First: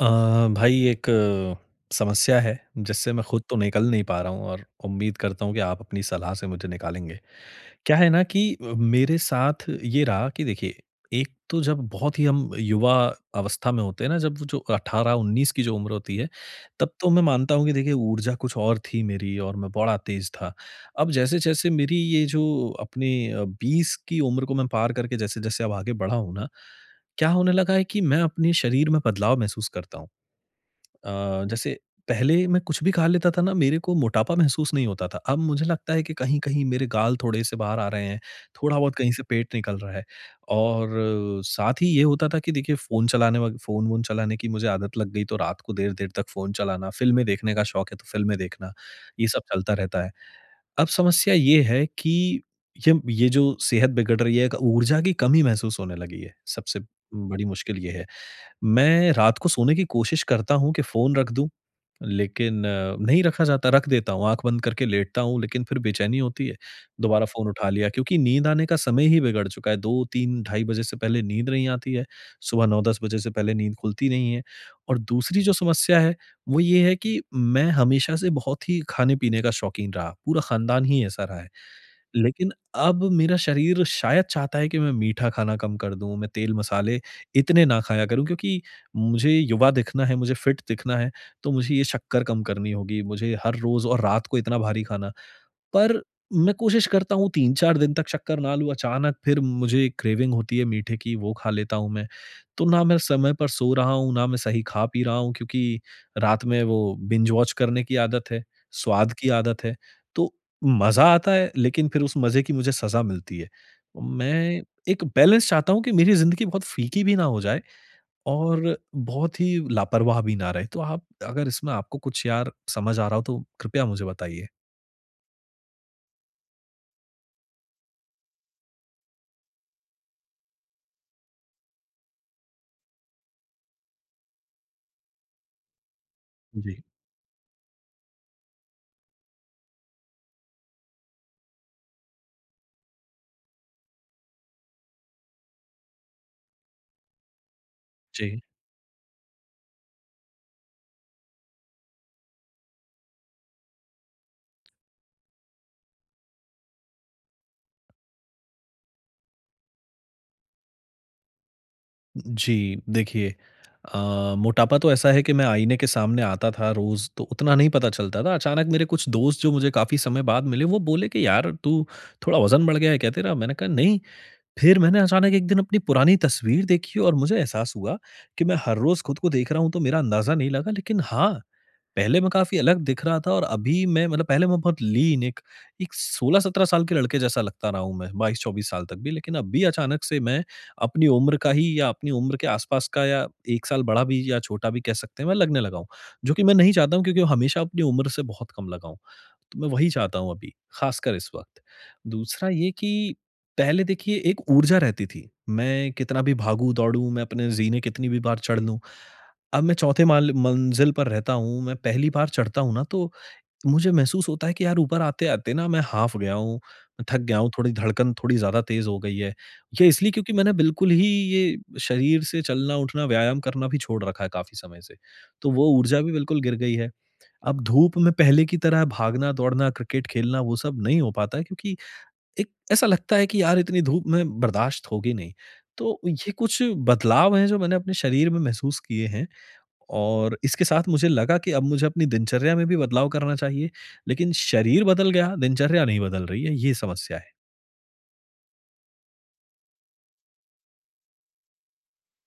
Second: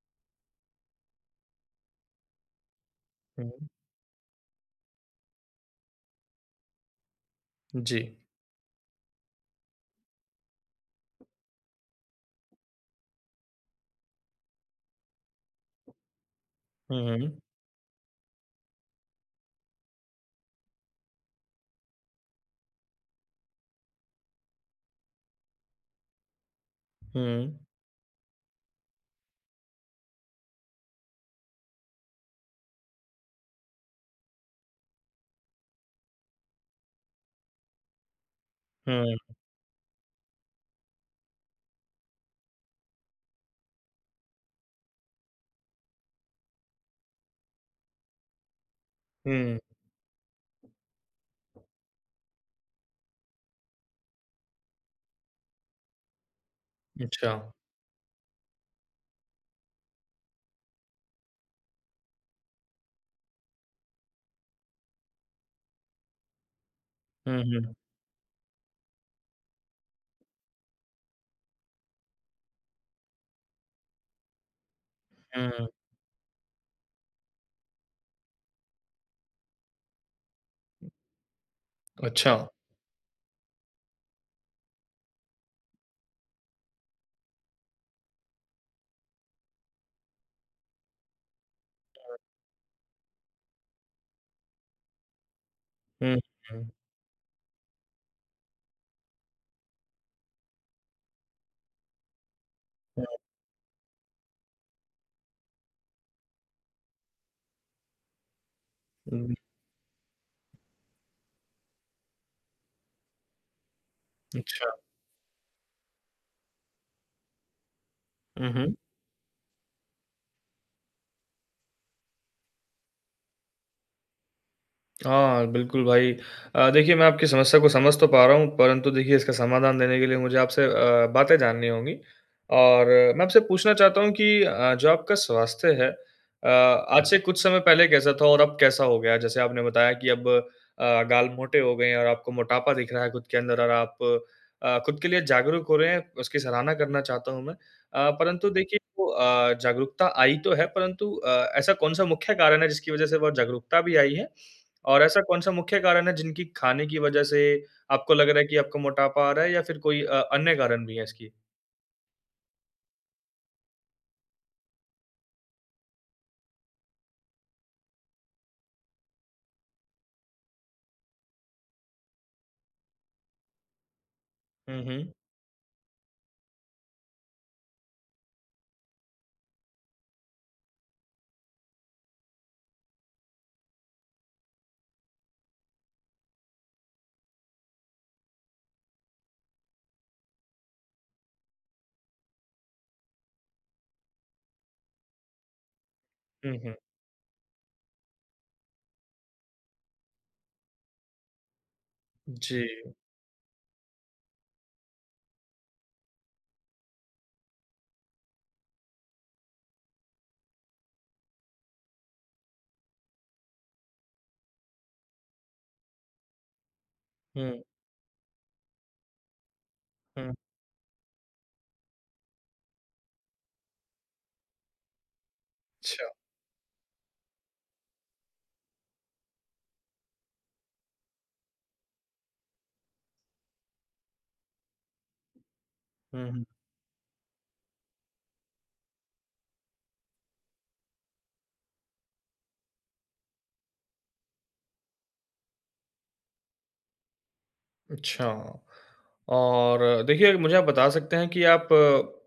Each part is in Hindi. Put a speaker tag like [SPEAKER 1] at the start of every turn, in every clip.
[SPEAKER 1] अ, भाई एक समस्या है जिससे मैं खुद
[SPEAKER 2] हुँ,
[SPEAKER 1] तो
[SPEAKER 2] हुँ।
[SPEAKER 1] निकल नहीं पा रहा हूँ और उम्मीद करता हूँ कि आप अपनी सलाह से मुझे निकालेंगे। क्या है
[SPEAKER 2] जी।
[SPEAKER 1] ना कि अ, मेरे साथ ये रहा कि देखिए, एक तो जब बहुत ही हम युवा अवस्था में होते हैं ना, जब वो जो 18-19 की जो उम्र होती है, तब तो
[SPEAKER 2] हुँ,
[SPEAKER 1] मैं
[SPEAKER 2] हुँ।
[SPEAKER 1] मानता हूँ कि देखिए ऊर्जा कुछ और थी मेरी और मैं बड़ा तेज़ था। अब जैसे-जैसे मेरी ये जो अपने अ, 20 की उम्र को मैं पार करके जैसे-जैसे अब आगे बड़ा हूँ ना। क्या होने
[SPEAKER 2] हुँ।
[SPEAKER 1] लगा है कि मैं अपने शरीर में बदलाव महसूस करता हूँ। अ, जैसे पहले मैं कुछ भी खा लेता था ना, मेरे को मोटापा महसूस नहीं होता था। अब मुझे लगता है कि कहीं-कहीं मेरे गाल थोड़े-से बाहर आ रहे हैं, थोड़ा-बहुत कहीं
[SPEAKER 2] हुँ।
[SPEAKER 1] से पेट निकल रहा है। और साथ ही ये होता था कि देखिए फ़ोन चलाने फ़ोन-वोन चलाने की मुझे आदत लग गई, तो रात को देर-देर तक फ़ोन चलाना, फ़िल्में देखने का शौक़ है तो फ़िल्में देखना, ये सब
[SPEAKER 2] हुँ।
[SPEAKER 1] चलता रहता है। अब समस्या ये है कि ये ये जो सेहत बिगड़ रही है, एक ऊर्जा की कमी महसूस होने लगी है सबसे बड़ी
[SPEAKER 2] अच्छा।
[SPEAKER 1] मुश्किल ये है। मैं रात को सोने की कोशिश करता हूँ कि फ़ोन रख दूँ लेकिन अ, नहीं रखा जाता है रख देता हूँ, आँख बंद करके लेटता हूँ, लेकिन फ़िर बेचैनी होती है दोबारा
[SPEAKER 2] हुँ,
[SPEAKER 1] फ़ोन उठा
[SPEAKER 2] हुँ।
[SPEAKER 1] लिया। क्योंकि नींद आने का समय ही बिगड़ चुका है, 2-3 ढाई बजे से पहले नींद नहीं आती है। सुबह 9-10 बजे से पहले नींद खुलती नहीं है। और दूसरी जो
[SPEAKER 2] हुँ।
[SPEAKER 1] समस्या है वो ये है कि मैं हमेशा से बहुत ही खाने-पीने का शौक़ीन रहा, पूरा खानदान ही ऐसा रहा है।
[SPEAKER 2] अच्छा।
[SPEAKER 1] लेकिन अब मेरा शरीर शायद चाहता है कि मैं मीठा खाना कम कर दूँ, मैं तेल, मसाले इतने ना खाया करूँ क्योंकि मुझे युवा दिखना है, मुझे फिट दिखना है, तो मुझे ये
[SPEAKER 2] [unintelligible]
[SPEAKER 1] शक्कर कम करनी होगी। मुझे हर रोज़ और रात को इतना भारी खाना पर
[SPEAKER 2] हुँ,
[SPEAKER 1] मैं
[SPEAKER 2] हुँ।
[SPEAKER 1] कोशिश करता हूँ 3-4 दिन तक शक्कर ना लूँ। अचानक फ़िर मुझे क्रेविंग होती है मीठे की, वो खा लेता हूँ मैं। तो ना मैं
[SPEAKER 2] हुँ।
[SPEAKER 1] समय पर सो रहा हूँ, ना मैं सही खा-पी रहा हूँ क्योंकि रात में वो बिंज-वॉच करने की आदत है, स्वाद की
[SPEAKER 2] हुँ।
[SPEAKER 1] आदत है। तो मज़ा आता है लेकिन फ़िर उस मज़े की मुझे सज़ा मिलती है। मैं
[SPEAKER 2] अच्छा।
[SPEAKER 1] एक बैलेंस चाहता हूँ कि मेरी ज़िंदगी बहुत फीकी भी ना हो जाए
[SPEAKER 2] हुँ, हुँ।
[SPEAKER 1] और बहुत ही लापरवाह भी ना रहे। तो आप अगर इसमें आपको कुछ यार समझ आ रहा हो तो कृपया मुझे बताइए?
[SPEAKER 2] हाँ, बिल्कुल भाई। अ, देखिए मैं आपकी समस्या को समझ तो पा रहा हूँ परंतु देखिए इसका समाधान देने के लिए मुझे आपसे अ, बातें जाननी होंगी। और मैं आपसे पूछना चाहता हूँ कि अ, जो आपका स्वास्थ्य है, अ,
[SPEAKER 1] जी।
[SPEAKER 2] आज से कुछ समय पहले कैसा था और अब कैसा हो गया? जैसे आपने बताया कि अब अ, गाल मोटे हो गए हैं और आपको मोटापा दिख रहा है खुद के अंदर और आप अ, खुद के लिए जागरूक हो रहे हैं उसकी सराहना करना चाहता हूँ मैं। अ,
[SPEAKER 1] जी।
[SPEAKER 2] परंतु देखिए अ, जागरूकता आई तो है परंतु अ, ऐसा कौन-सा मुख्य कारण है जिसकी वज़ह से बहुत जागरूकता भी आई है? और ऐसा कौन-सा मुख्य कारण है जिनकी खाने की वज़ह से आपको लग रहा है कि आपको मोटापा आ रहा है? या फिर कोई अ, अन्य कारण भी है इसकी?
[SPEAKER 1] जी। देखिए, अ, मोटापा तो ऐसा है कि मैं आईने के सामने आता था रोज़ तो उतना नहीं पता चलता था। अचानक मेरे कुछ दोस्त जो मुझे काफ़ी समय बाद मिले, वो बोले कि यार तू थोड़ा वज़न बढ़ गया है क्या तेरा? मैंने कहा नहीं। फिर
[SPEAKER 2] हुँ,
[SPEAKER 1] मैंने
[SPEAKER 2] हुँ।
[SPEAKER 1] अचानक एक दिन अपनी पुरानी तस्वीर देखी और मुझे एहसास हुआ कि मैं हर रोज़ खुद को देख रहा हूँ तो मेरा अंदाजा नहीं लगा। लेकिन हाँ। पहले मैं काफ़ी अलग दिख रहा था और अभी मैं मतलब पहले मैं बहुत लीन एक एक 16-17 साल के लड़के जैसा लगता रहा हूँ मैं, 22-24 साल तक भी। लेकिन अभी अचानक से मैं अपनी उम्र का ही या अपनी उम्र के आस-पास का या 1 साल बड़ा भी या छोटा भी कह सकते हैं, मैं लगने लगा हूँ। जो कि मैं
[SPEAKER 2] हुँ,
[SPEAKER 1] नहीं
[SPEAKER 2] हुँ।
[SPEAKER 1] चाहता हूँ। क्योंकि हमेशा अपनी उम्र से बहुत कम लगा हूँ। तो मैं वही चाहता हूँ अभी, ख़ासकर इस वक़्त। दूसरा ये
[SPEAKER 2] जी।
[SPEAKER 1] कि पहले देखिए एक ऊर्जा रहती थी। मैं कितना भी भागूँ-दौडूँ, मैं अपने ज़ीने कितनी भी बार चढ़ लूँ। अब मैं चौथे माल मंजिल पर रहता हूँ, मैं पहली बार चढ़ता हूँ ना तो मुझे महसूस होता है कि यार ऊपर आते-आते ना मैं हाफ गया हूँ, मैं थक गया हूँ,
[SPEAKER 2] हुँ।
[SPEAKER 1] थोड़ी धड़कन थोड़ी ज़्यादा तेज़ हो गई है। ये इसलिए क्योंकि
[SPEAKER 2] हुँ।
[SPEAKER 1] मैंने बिल्कुल ही ये शरीर से चलना-उठना, व्यायाम करना भी छोड़ रखा है काफ़ी समय से। तो वो ऊर्जा
[SPEAKER 2] अच्छा।
[SPEAKER 1] भी बिल्कुल गिर गई है। अब धूप में पहले की तरह भागना-दौड़ना, क्रिकेट खेलना वो सब नहीं हो पाता है क्योंकि, एक ऐसा लगता है कि यार इतनी धूप में बर्दाश्त होगी नहीं। तो
[SPEAKER 2] हुँ,
[SPEAKER 1] ये
[SPEAKER 2] हुँ।
[SPEAKER 1] कुछ बदलाव है जो मैंने अपने शरीर में महसूस किए हैं। और इसके साथ मुझे लगा कि अब मुझे अपनी दिनचर्या में भी बदलाव करना चाहिए। लेकिन शरीर बदल गया, दिनचर्या नहीं बदल रही है। ये समस्या है।
[SPEAKER 2] अच्छा, और देखिए मुझे आप बता सकते हैं कि आप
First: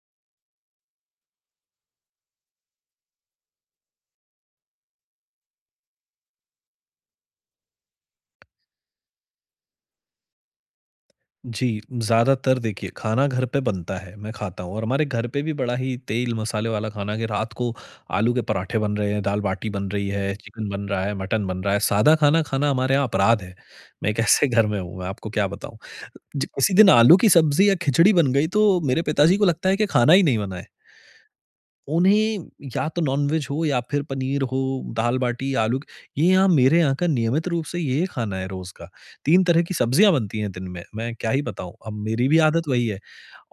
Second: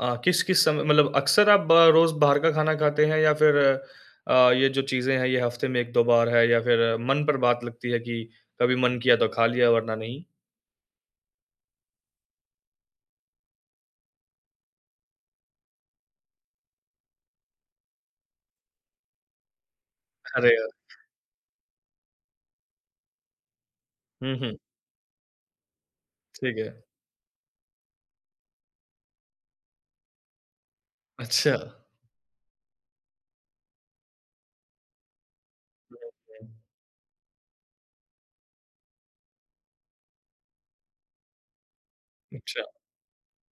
[SPEAKER 2] अ, किस-किस समय मतलब अक्सर आप बा रोज़ बाहर का खाना खाते हैं? या फिर अ, ये जो चीजें हैं ये हफ्ते में 1-2 बार है या फिर मन पर बात लगती है कि कभी मन किया तो खा लिया वरना नहीं?
[SPEAKER 1] जी, ज्यादातर देखिए खाना घर पे बनता है, मैं खाता हूँ और हमारे घर पे भी बड़ा ही तेल-मसाले वाला खाना है कि रात को आलू के पराठे बन रहे हैं, दाल-बाटी बन रही है,
[SPEAKER 2] अरे
[SPEAKER 1] चिकन
[SPEAKER 2] यार!
[SPEAKER 1] बन रहा है, मटन बन रहा है, सादा खाना खाना हमारे यहाँ अपराध है। मैं एक
[SPEAKER 2] हुँ,
[SPEAKER 1] ऐसे
[SPEAKER 2] हुँ।
[SPEAKER 1] घर में हूँ, मैं आपको क्या बताऊँ, जि
[SPEAKER 2] ठीक
[SPEAKER 1] किसी
[SPEAKER 2] है।
[SPEAKER 1] दिन आलू की सब्जी या खिचड़ी बन गई तो मेरे पिताजी को लगता है कि खाना ही नहीं बना है।
[SPEAKER 2] अच्छा।
[SPEAKER 1] उन्हें या तो नॉन-वेज हो या फिर पनीर हो, दाल-बाटी, आलू, ये यहाँ
[SPEAKER 2] [unintelligible]
[SPEAKER 1] मेरे यहाँ का नियमित रूप से ये खाना है रोज़ का, 3 तरह की सब्जियाँ बनती हैं दिन में, मैं क्या ही बताऊँ? अब मेरी भी
[SPEAKER 2] अच्छा।
[SPEAKER 1] आदत वही है।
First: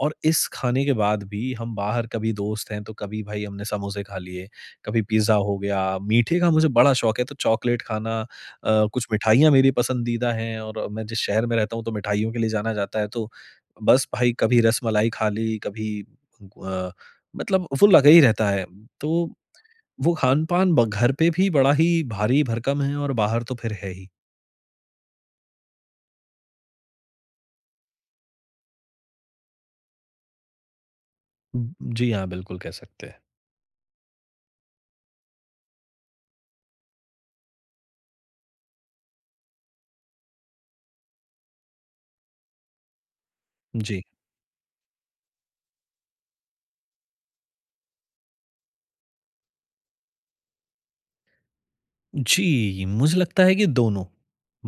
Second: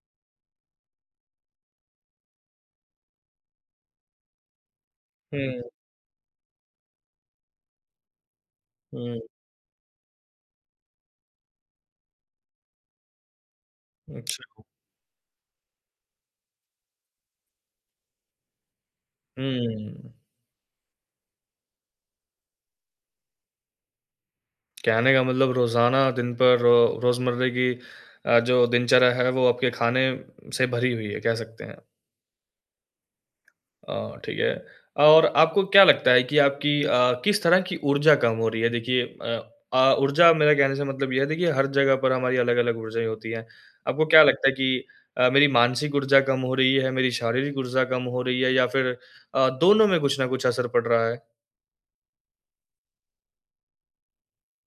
[SPEAKER 1] और इस खाने के बाद भी हम बाहर कभी दोस्त हैं तो कभी भाई हमने समोसे खा लिए, कभी पिज्जा हो
[SPEAKER 2] हुँ।
[SPEAKER 1] गया, मीठे का मुझे बड़ा शौक है तो चॉकलेट खाना अ, कुछ
[SPEAKER 2] हुँ।
[SPEAKER 1] मिठाइयाँ मेरी पसंदीदा हैं और मैं जिस शहर में रहता हूँ तो मिठाइयों के लिए जाना जाता है तो बस भाई कभी
[SPEAKER 2] अच्छा।
[SPEAKER 1] रसमलाई खा ली, कभी ग अ, मतलब वो लगा ही रहता है। तो
[SPEAKER 2] हुँ।
[SPEAKER 1] वो खान-पान ब घर पे भी बड़ा ही भारी-भरकम है और बाहर तो फिर है ही।
[SPEAKER 2] कहने का मतलब रोज़ाना दिन पर र रोज़मर्रे की अ, जो दिनचर्या है वो आपके खाने से भरी हुई है। कह
[SPEAKER 1] उ,
[SPEAKER 2] सकते हैं।
[SPEAKER 1] जी हाँ। बिल्कुल कह सकते हैं।
[SPEAKER 2] अ, ठीक है। और आपको क्या लगता है कि आपकी, अ, किस तरह की ऊर्जा कम हो रही है? देखिए, अ अ, ऊर्जा मेरे कहने से मतलब ये है देखिए हर जगह पर हमारी अलग-अलग ऊर्जाएँ होती हैं,
[SPEAKER 1] जी।
[SPEAKER 2] आपको क्या लगता है कि अ, मेरी मानसिक ऊर्जा कम हो रही है, मेरी शारीरिक ऊर्जा कम हो रही है या फ़िर अ, दोनों में कुछ न कुछ असर पड़ रहा है?
[SPEAKER 1] जी, मुझे लगता है कि दोनों।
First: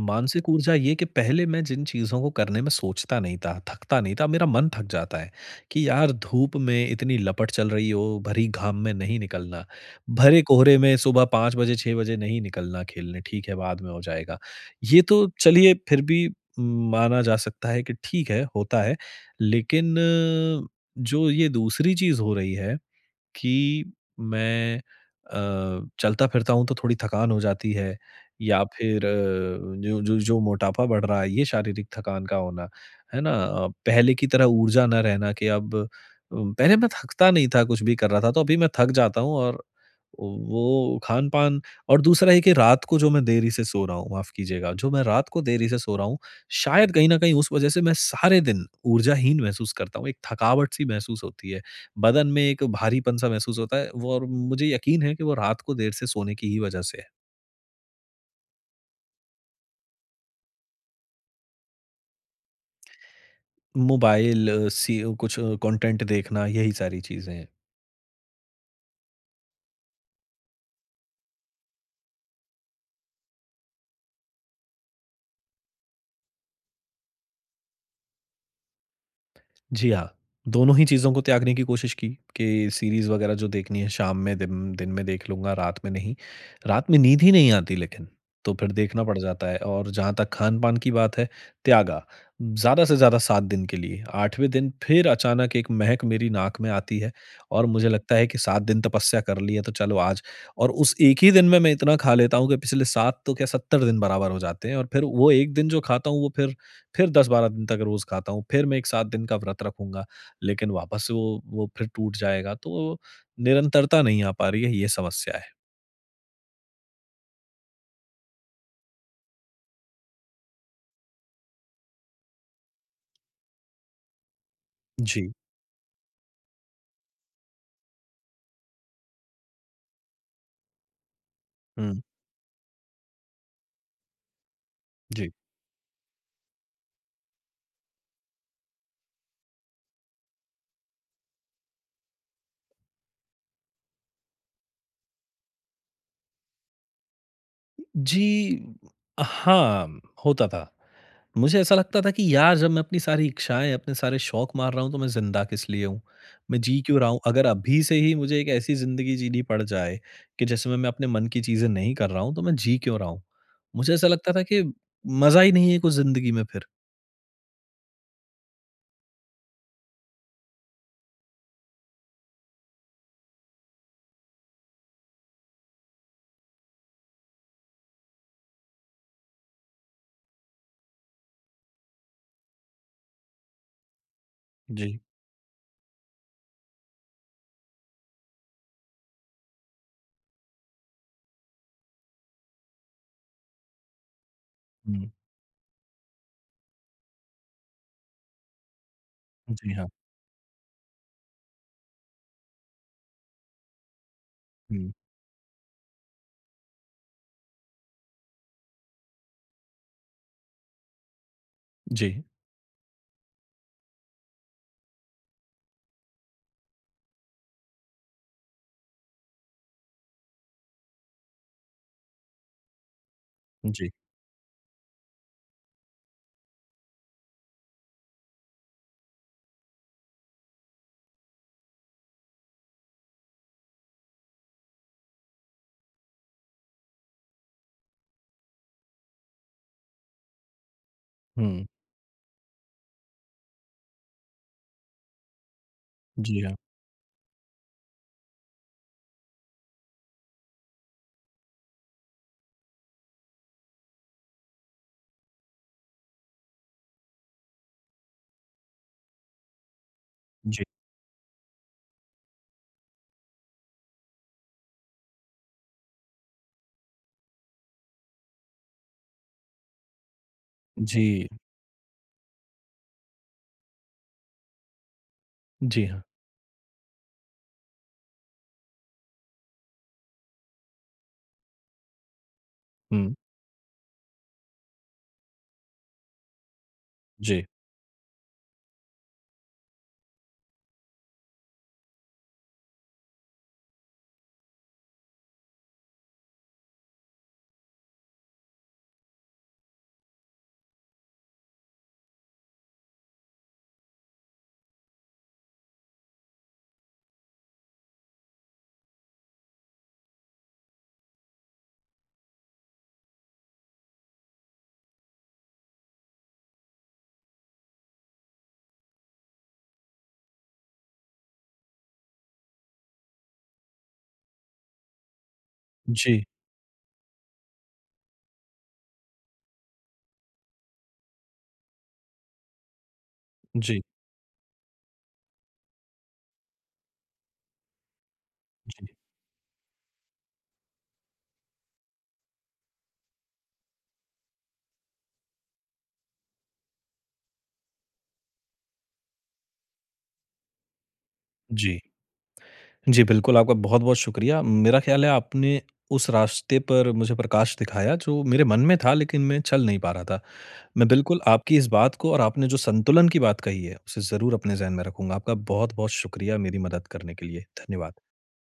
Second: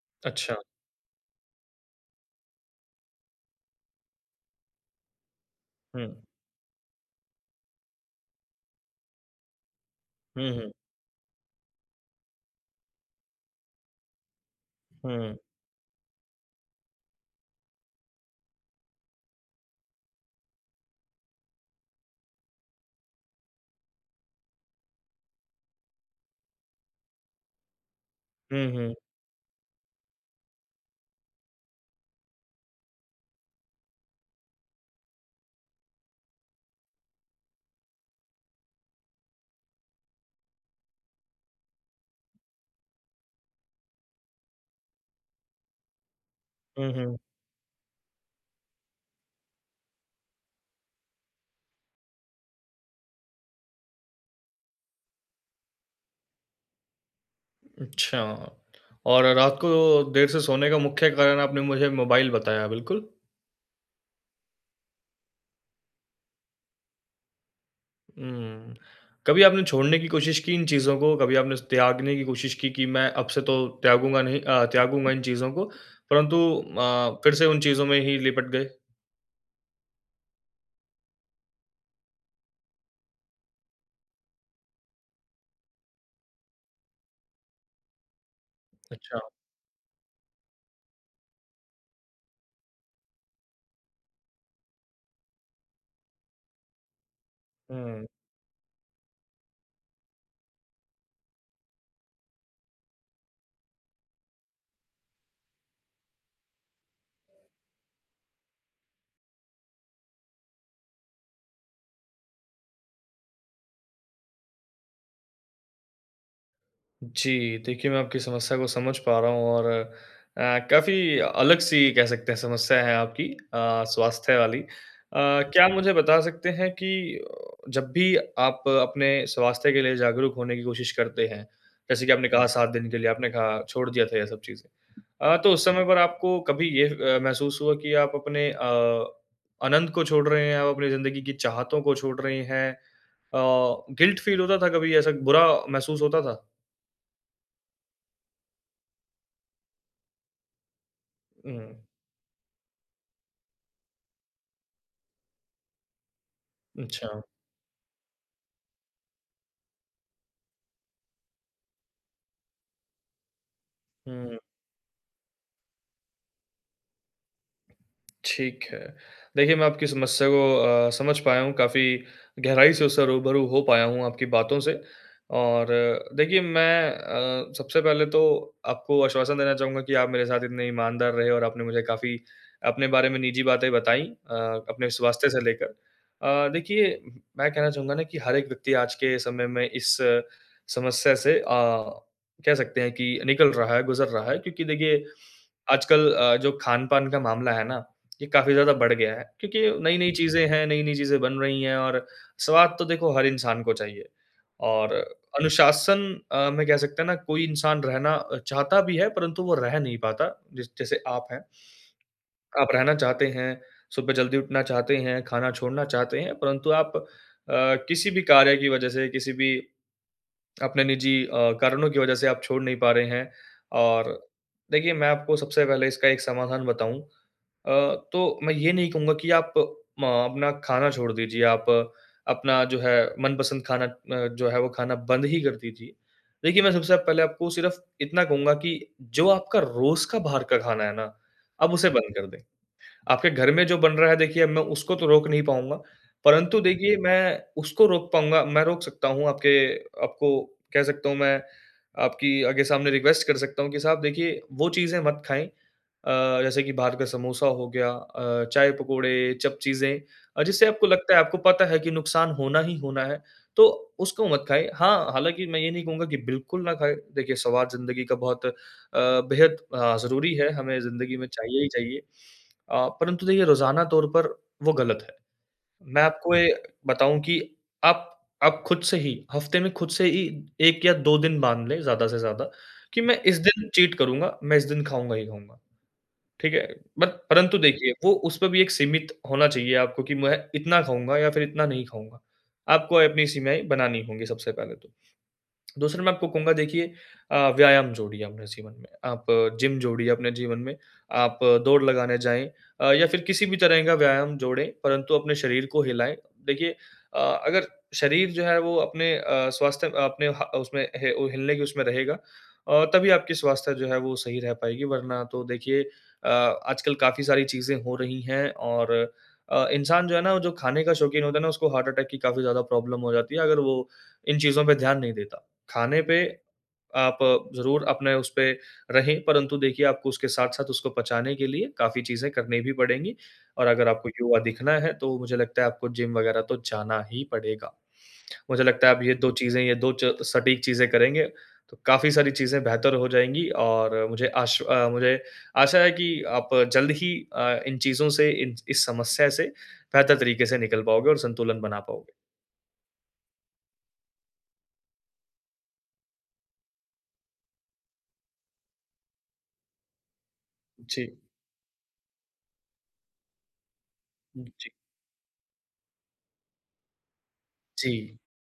[SPEAKER 1] मानसिक
[SPEAKER 2] अच्छा।
[SPEAKER 1] ऊर्जा ये कि पहले मैं जिन चीज़ों को करने में सोचता नहीं था, थकता नहीं था मेरा मन थक जाता है कि, यार
[SPEAKER 2] हुँ।
[SPEAKER 1] धूप में इतनी लपट चल रही हो, भरी घाम में नहीं निकलना। भरे
[SPEAKER 2] हुँ, हुँ।
[SPEAKER 1] कोहरे में सुबह 5 बजे, 6 बजे नहीं निकलना खेलने, ठीक है, बाद में हो जाएगा। ये तो
[SPEAKER 2] हुँ।
[SPEAKER 1] चलिए फ़िर भी उम, माना जा सकता है कि ठीक है होता है लेकिन जो ये दूसरी चीज़ हो रही है कि मैं अ, चलता-फ़िरता हूँ तो थोड़ी थकान हो जाती है या
[SPEAKER 2] हुँ, हुँ।
[SPEAKER 1] फ़िर जो जो जो मोटापा बढ़ रहा है ये शारीरिक थकान का होना, है ना? पहले की तरह ऊर्जा ना रहना कि अब अ, पहले मैं थकता नहीं था, कुछ भी कर रहा था तो अभी मैं थक जाता हूँ और औ वो खान-पान और दूसरा है कि रात को जो मैं देरी से सो रहा हूँ, माफ़ कीजिएगा जो मैं रात को देरी से सो रहा हूँ,
[SPEAKER 2] हुँ,
[SPEAKER 1] शायद कहीं
[SPEAKER 2] हुँ।
[SPEAKER 1] न कहीं उस वजह से मैं सारे दिन ऊर्जाहीन महसूस करता हूँ। एक थकावट-सी महसूस होती है बदन में एक भारीपन-सा महसूस होता है वो और मुझे यकीन है कि वो रात को देर से सोने की ही वज़ह से है।
[SPEAKER 2] अच्छा, और रात को देर से सोने का मुख्य कारण आपने मुझे मोबाइल बताया। बिल्कुल?
[SPEAKER 1] मोबाइल सी अ, कुछ कंटेंट देखना यही सारी चीज़ें हैं।
[SPEAKER 2] हुँ। कभी आपने छोड़ने की कोशिश की, इन चीज़ों को, कभी आपने त्यागने की कोशिश की कि मैं अब से तो त्यागूँगा नहीं अ, त्यागूँगा इन चीज़ों को परंतु अ, फ़िर से उन चीज़ों में ही लिपट गए?
[SPEAKER 1] जी हाँ। दोनों ही चीज़ों को त्यागने की कोशिश की कि सीरीज़ वग़ैरह जो देखनी है शाम में दिन दिन में देख लूँगा, रात में नहीं। रात में नींद ही नहीं आती, लेकिन तो फ़िर देखना पड़
[SPEAKER 2] अच्छा।
[SPEAKER 1] जाता है। और जहाँ तक खान-पान की बात है, त्यागा। ज़्यादा-से-ज़्यादा 7 दिन के लिए आठवें दिन फ़िर अचानक 1 महक मेरी नाक में आती है और मुझे
[SPEAKER 2] हुँ।
[SPEAKER 1] लगता है कि 7 दिन तपस्या कर ली है तो चलो आज। और उस 1 ही दिन में, मैं इतना ख़ा लेता हूँ कि पिछले 7 तो क्या 70 दिन बराबर हो जाते हैं और फ़िर वो 1 दिन जो खाता हूँ वो फ़िर फ़िर 10-12 दिन तक रोज़ खाता हूँ। फ़िर मैं एक 7 दिन का व्रत रखूँगा। लेकिन वापस से वो वो फ़िर टूट जाएगा तो निरंतरता नहीं आ पा रही है, ये समस्या है।
[SPEAKER 2] जी। देखिए, मैं आपकी समस्या को समझ पा रहा हूँ और अ, काफ़ी अलग-सी कह सकते हैं समस्या है आपकी अ, स्वास्थ्य वाली। अ,
[SPEAKER 1] जी।
[SPEAKER 2] क्या आप मुझे बता सकते हैं कि अ, जब भी आप अपने स्वास्थ्य के लिए जागरूक होने की कोशिश करते हैं,
[SPEAKER 1] हुँ।
[SPEAKER 2] जैसे कि आपने कहा, 7 दिन के लिए आपने कहा छोड़ दिया था ये सब चीजें।
[SPEAKER 1] जी।
[SPEAKER 2] अ, तो उस समय पर आपको कभी ये अ, महसूस हुआ कि आप अपने अ, आनंद को छोड़ रहे हैं आप अपनी ज़िंदगी की चाहतों को छोड़ रहे हैं। अ, गिल्ट फ़ील होता था कभी ऐसा बुरा महसूस होता था?
[SPEAKER 1] जी। हाँ, होता था।
[SPEAKER 2] हुँ,
[SPEAKER 1] मुझे ऐसा
[SPEAKER 2] हुँ।
[SPEAKER 1] लगता था कि यार जब मैं अपनी सारी इच्छाएँ, अपने सारे शौक मार रहा हूँ तो मैं जिंदा किसलिए हूँ? मैं जी क्यों रहा हूँ?
[SPEAKER 2] अच्छा।
[SPEAKER 1] अगर अभी से ही मुझे एक ऐसी ज़िंदगी जीनी पड़ जाए, कि जिसमें मैं अपने मन की चीज़ें नहीं कर रहा हूँ तो मैं जी क्यों रहा हूँ? मुझे ऐसा लगता
[SPEAKER 2] हुँ।
[SPEAKER 1] था कि, मज़ा ही नहीं है कुछ ज़िंदगी में फिर।
[SPEAKER 2] ठीक है। देखिए, मैं आपकी समस्या को अ, समझ पाया हूँ काफ़ी गहराई से उससे रूबरू हो पाया हूँ आपकी बातों से और देखिए मैं अ, सबसे पहले तो आपको आश्वासन देना चाहूँगा कि आप मेरे साथ इतने ईमानदार रहे और आपने मुझे काफ़ी अपने बारे में निजी बातें बताई अ, अपने
[SPEAKER 1] जी।
[SPEAKER 2] स्वास्थ्य से लेकर। अ, देखिए मैं कहना चाहूँगा ना कि हर एक व्यक्ति आज के समय में इस समस्या से अ, कह सकते हैं कि निकल रहा है, गुजर रहा है, क्योंकि देखिए,
[SPEAKER 1] हुँ।
[SPEAKER 2] आजकल अ, जो खान-पान का मामला है ना, ये काफ़ी ज़्यादा बढ़ गया है। क्योंकि
[SPEAKER 1] जी हाँ।
[SPEAKER 2] नई-नई चीज़ें हैं, नई-नई चीज़ें बन रही हैं और स्वाद तो देखो हर इंसान को चाहिए,
[SPEAKER 1] हुँ।
[SPEAKER 2] और अनुशासन अ, में कह सकते हैं ना कोई इंसान रहना चाहता भी है परंतु वो रह नहीं पाता जस जैसे आप है।
[SPEAKER 1] जी।
[SPEAKER 2] आप रहना चाहते हैं, सुबह जल्दी उठना चाहते हैं, खाना छोड़ना चाहते हैं परंतु आप अ, किसी भी कार्य की वज़ह से किसी भी अपने निजी अ, कारणों की वजह से आप छोड़ नहीं पा रहे हैं।
[SPEAKER 1] जी।
[SPEAKER 2] और देखिए मैं आपको सबसे पहले इसका एक समाधान बताऊँ अ, तो मैं ये नहीं कहूँगा कि आप म अपना खाना छोड़ दीजिए, आप अपना जो है मनपसंद खाना अ, जो है वो खाना बंद ही कर दीजिए। देखिए, मैं सबसे आप पहले आपको सिर्फ़ इतना कहूँगा कि जो आपका रोज का बाहर का खाना है ना,
[SPEAKER 1] हुँ।
[SPEAKER 2] आप उसे बंद कर दें। आपके घर में जो बन रहा है देखिए अब मैं उसको तो रोक नहीं पाउँगा,
[SPEAKER 1] जी हाँ।
[SPEAKER 2] परंतु देखिए मैं उसको रोक पाउँगा मैं रोक सकता हूँ आपके आपको कह सकता हूँ मैं, आपकी आगे सामने रिक्वेस्ट कर सकता हूँ कि साहब देखिए, वो चीज़ें मत खाएँ अ, जैसे कि बाहर का समोसा हो गया अ, चाय-पकोड़े चप चीज़ें अ,
[SPEAKER 1] जी।
[SPEAKER 2] जिससे आपको लगता है, आपको पता है कि नुकसान होना ही होना है, तो उसको मत खाएँ। हाँ, हालाँकि मैं ये नहीं कहूँगा कि बिल्कुल ना खाएँ, देखिए स्वाद ज़िंदगी का बहुत अ, बेहद अ, ज़रूरी है, हमें ज़िंदगी में
[SPEAKER 1] जी।
[SPEAKER 2] चाहिए ही चाहिए। अ, परंतु देखिए रोजाना तौर पर वो गलत है,
[SPEAKER 1] जी
[SPEAKER 2] मैं
[SPEAKER 1] हाँ।
[SPEAKER 2] आपको ये बताऊँ कि आप आप खुद से ही हफ़्ते में खुद से ही 1 या 2 दिन बाँध लें ज़्यादा से ज़्यादा, कि
[SPEAKER 1] हुँ।
[SPEAKER 2] मैं इस दिन चीट करूँगा, मैं इस दिन खाऊँगा ही खाऊँगा। ठीक है? बत
[SPEAKER 1] जी।
[SPEAKER 2] परंतु देखिए, वो उसपे भी एक सीमित होना चाहिए आपको कि मैं इतना खाऊँगा या फिर इतना नहीं खाऊँगा, आपको अपनी सीमाएँ बनानी होगी सबसे पहले तो। दूसरा मैं आपको कहूँगा देखिए अ, व्यायाम जोड़िए अपने जीवन में, आप जिम जोड़िए अपने जीवन में, आप दौड़ लगाने जाएँ अ, या फिर किसी भी तरह का व्यायाम जोड़ें परंतु अपने शरीर को हिलाएँ। देखिए अ, अगर शरीर जो है वो अपने अ, स्वास्थ्य अ, अपने ह उसमें ह हिलने के उसमें रहेगा, और तभी आपकी स्वास्थ्य जो है वो सही रह पाएगी वरना तो देखिए अ, आजकल काफ़ी सारी चीज़ें हो रही हैं और अ, इंसान जो है ना, वो जो खाने का शौकीन होता है ना, उसको हार्ट अटैक की काफ़ी ज़्यादा प्रॉब्लम हो जाती है, अगर वो इन चीज़ों पे ध्यान नहीं देता। खाने पे,
[SPEAKER 1] जी।
[SPEAKER 2] आप ज़रूर अपने उसपे रहें परंतु देखिए आपको उसके साथ-साथ उसको पचाने के लिए काफ़ी चीज़ें करनी भी पड़ेंगी और
[SPEAKER 1] जी।
[SPEAKER 2] अगर आपको युवा दिखना है तो मुझे लगता है आपको जिम वग़ैरह तो जाना ही पड़ेगा। मुझे लगता
[SPEAKER 1] जी।
[SPEAKER 2] है आप ये 2 चीज़े, ये 2 च सटीक चीज़े करेंगे, तो काफ़ी सारी चीज़े बेहतर हो जाएँगी और मुझे आश अ, मुझे आशा है कि आप जल्द ही अ, इन चीज़ों से, इन इस समस्या से बेहतर तरीके से निकल पाओगे और संतुलन बना
[SPEAKER 1] जी।
[SPEAKER 2] पाओगे।
[SPEAKER 1] जी, बिल्कुल, आपका बहुत-बहुत शुक्रिया, मेरा ख्याल है आपने उस रास्ते पर मुझे प्रकाश दिखाया जो मेरे मन में था लेकिन मैं चल नहीं पा रहा था। मैं
[SPEAKER 2] जी।
[SPEAKER 1] बिल्कुल आपकी इस बात को और आपने जो संतुलन की बात कही है, उसे ज़रूर अपने
[SPEAKER 2] जी।
[SPEAKER 1] जहन में रखूँगा। आपका बहुत-बहुत शुक्रिया मेरी मदद करने के लिए। धन्यवाद।
[SPEAKER 2] जी।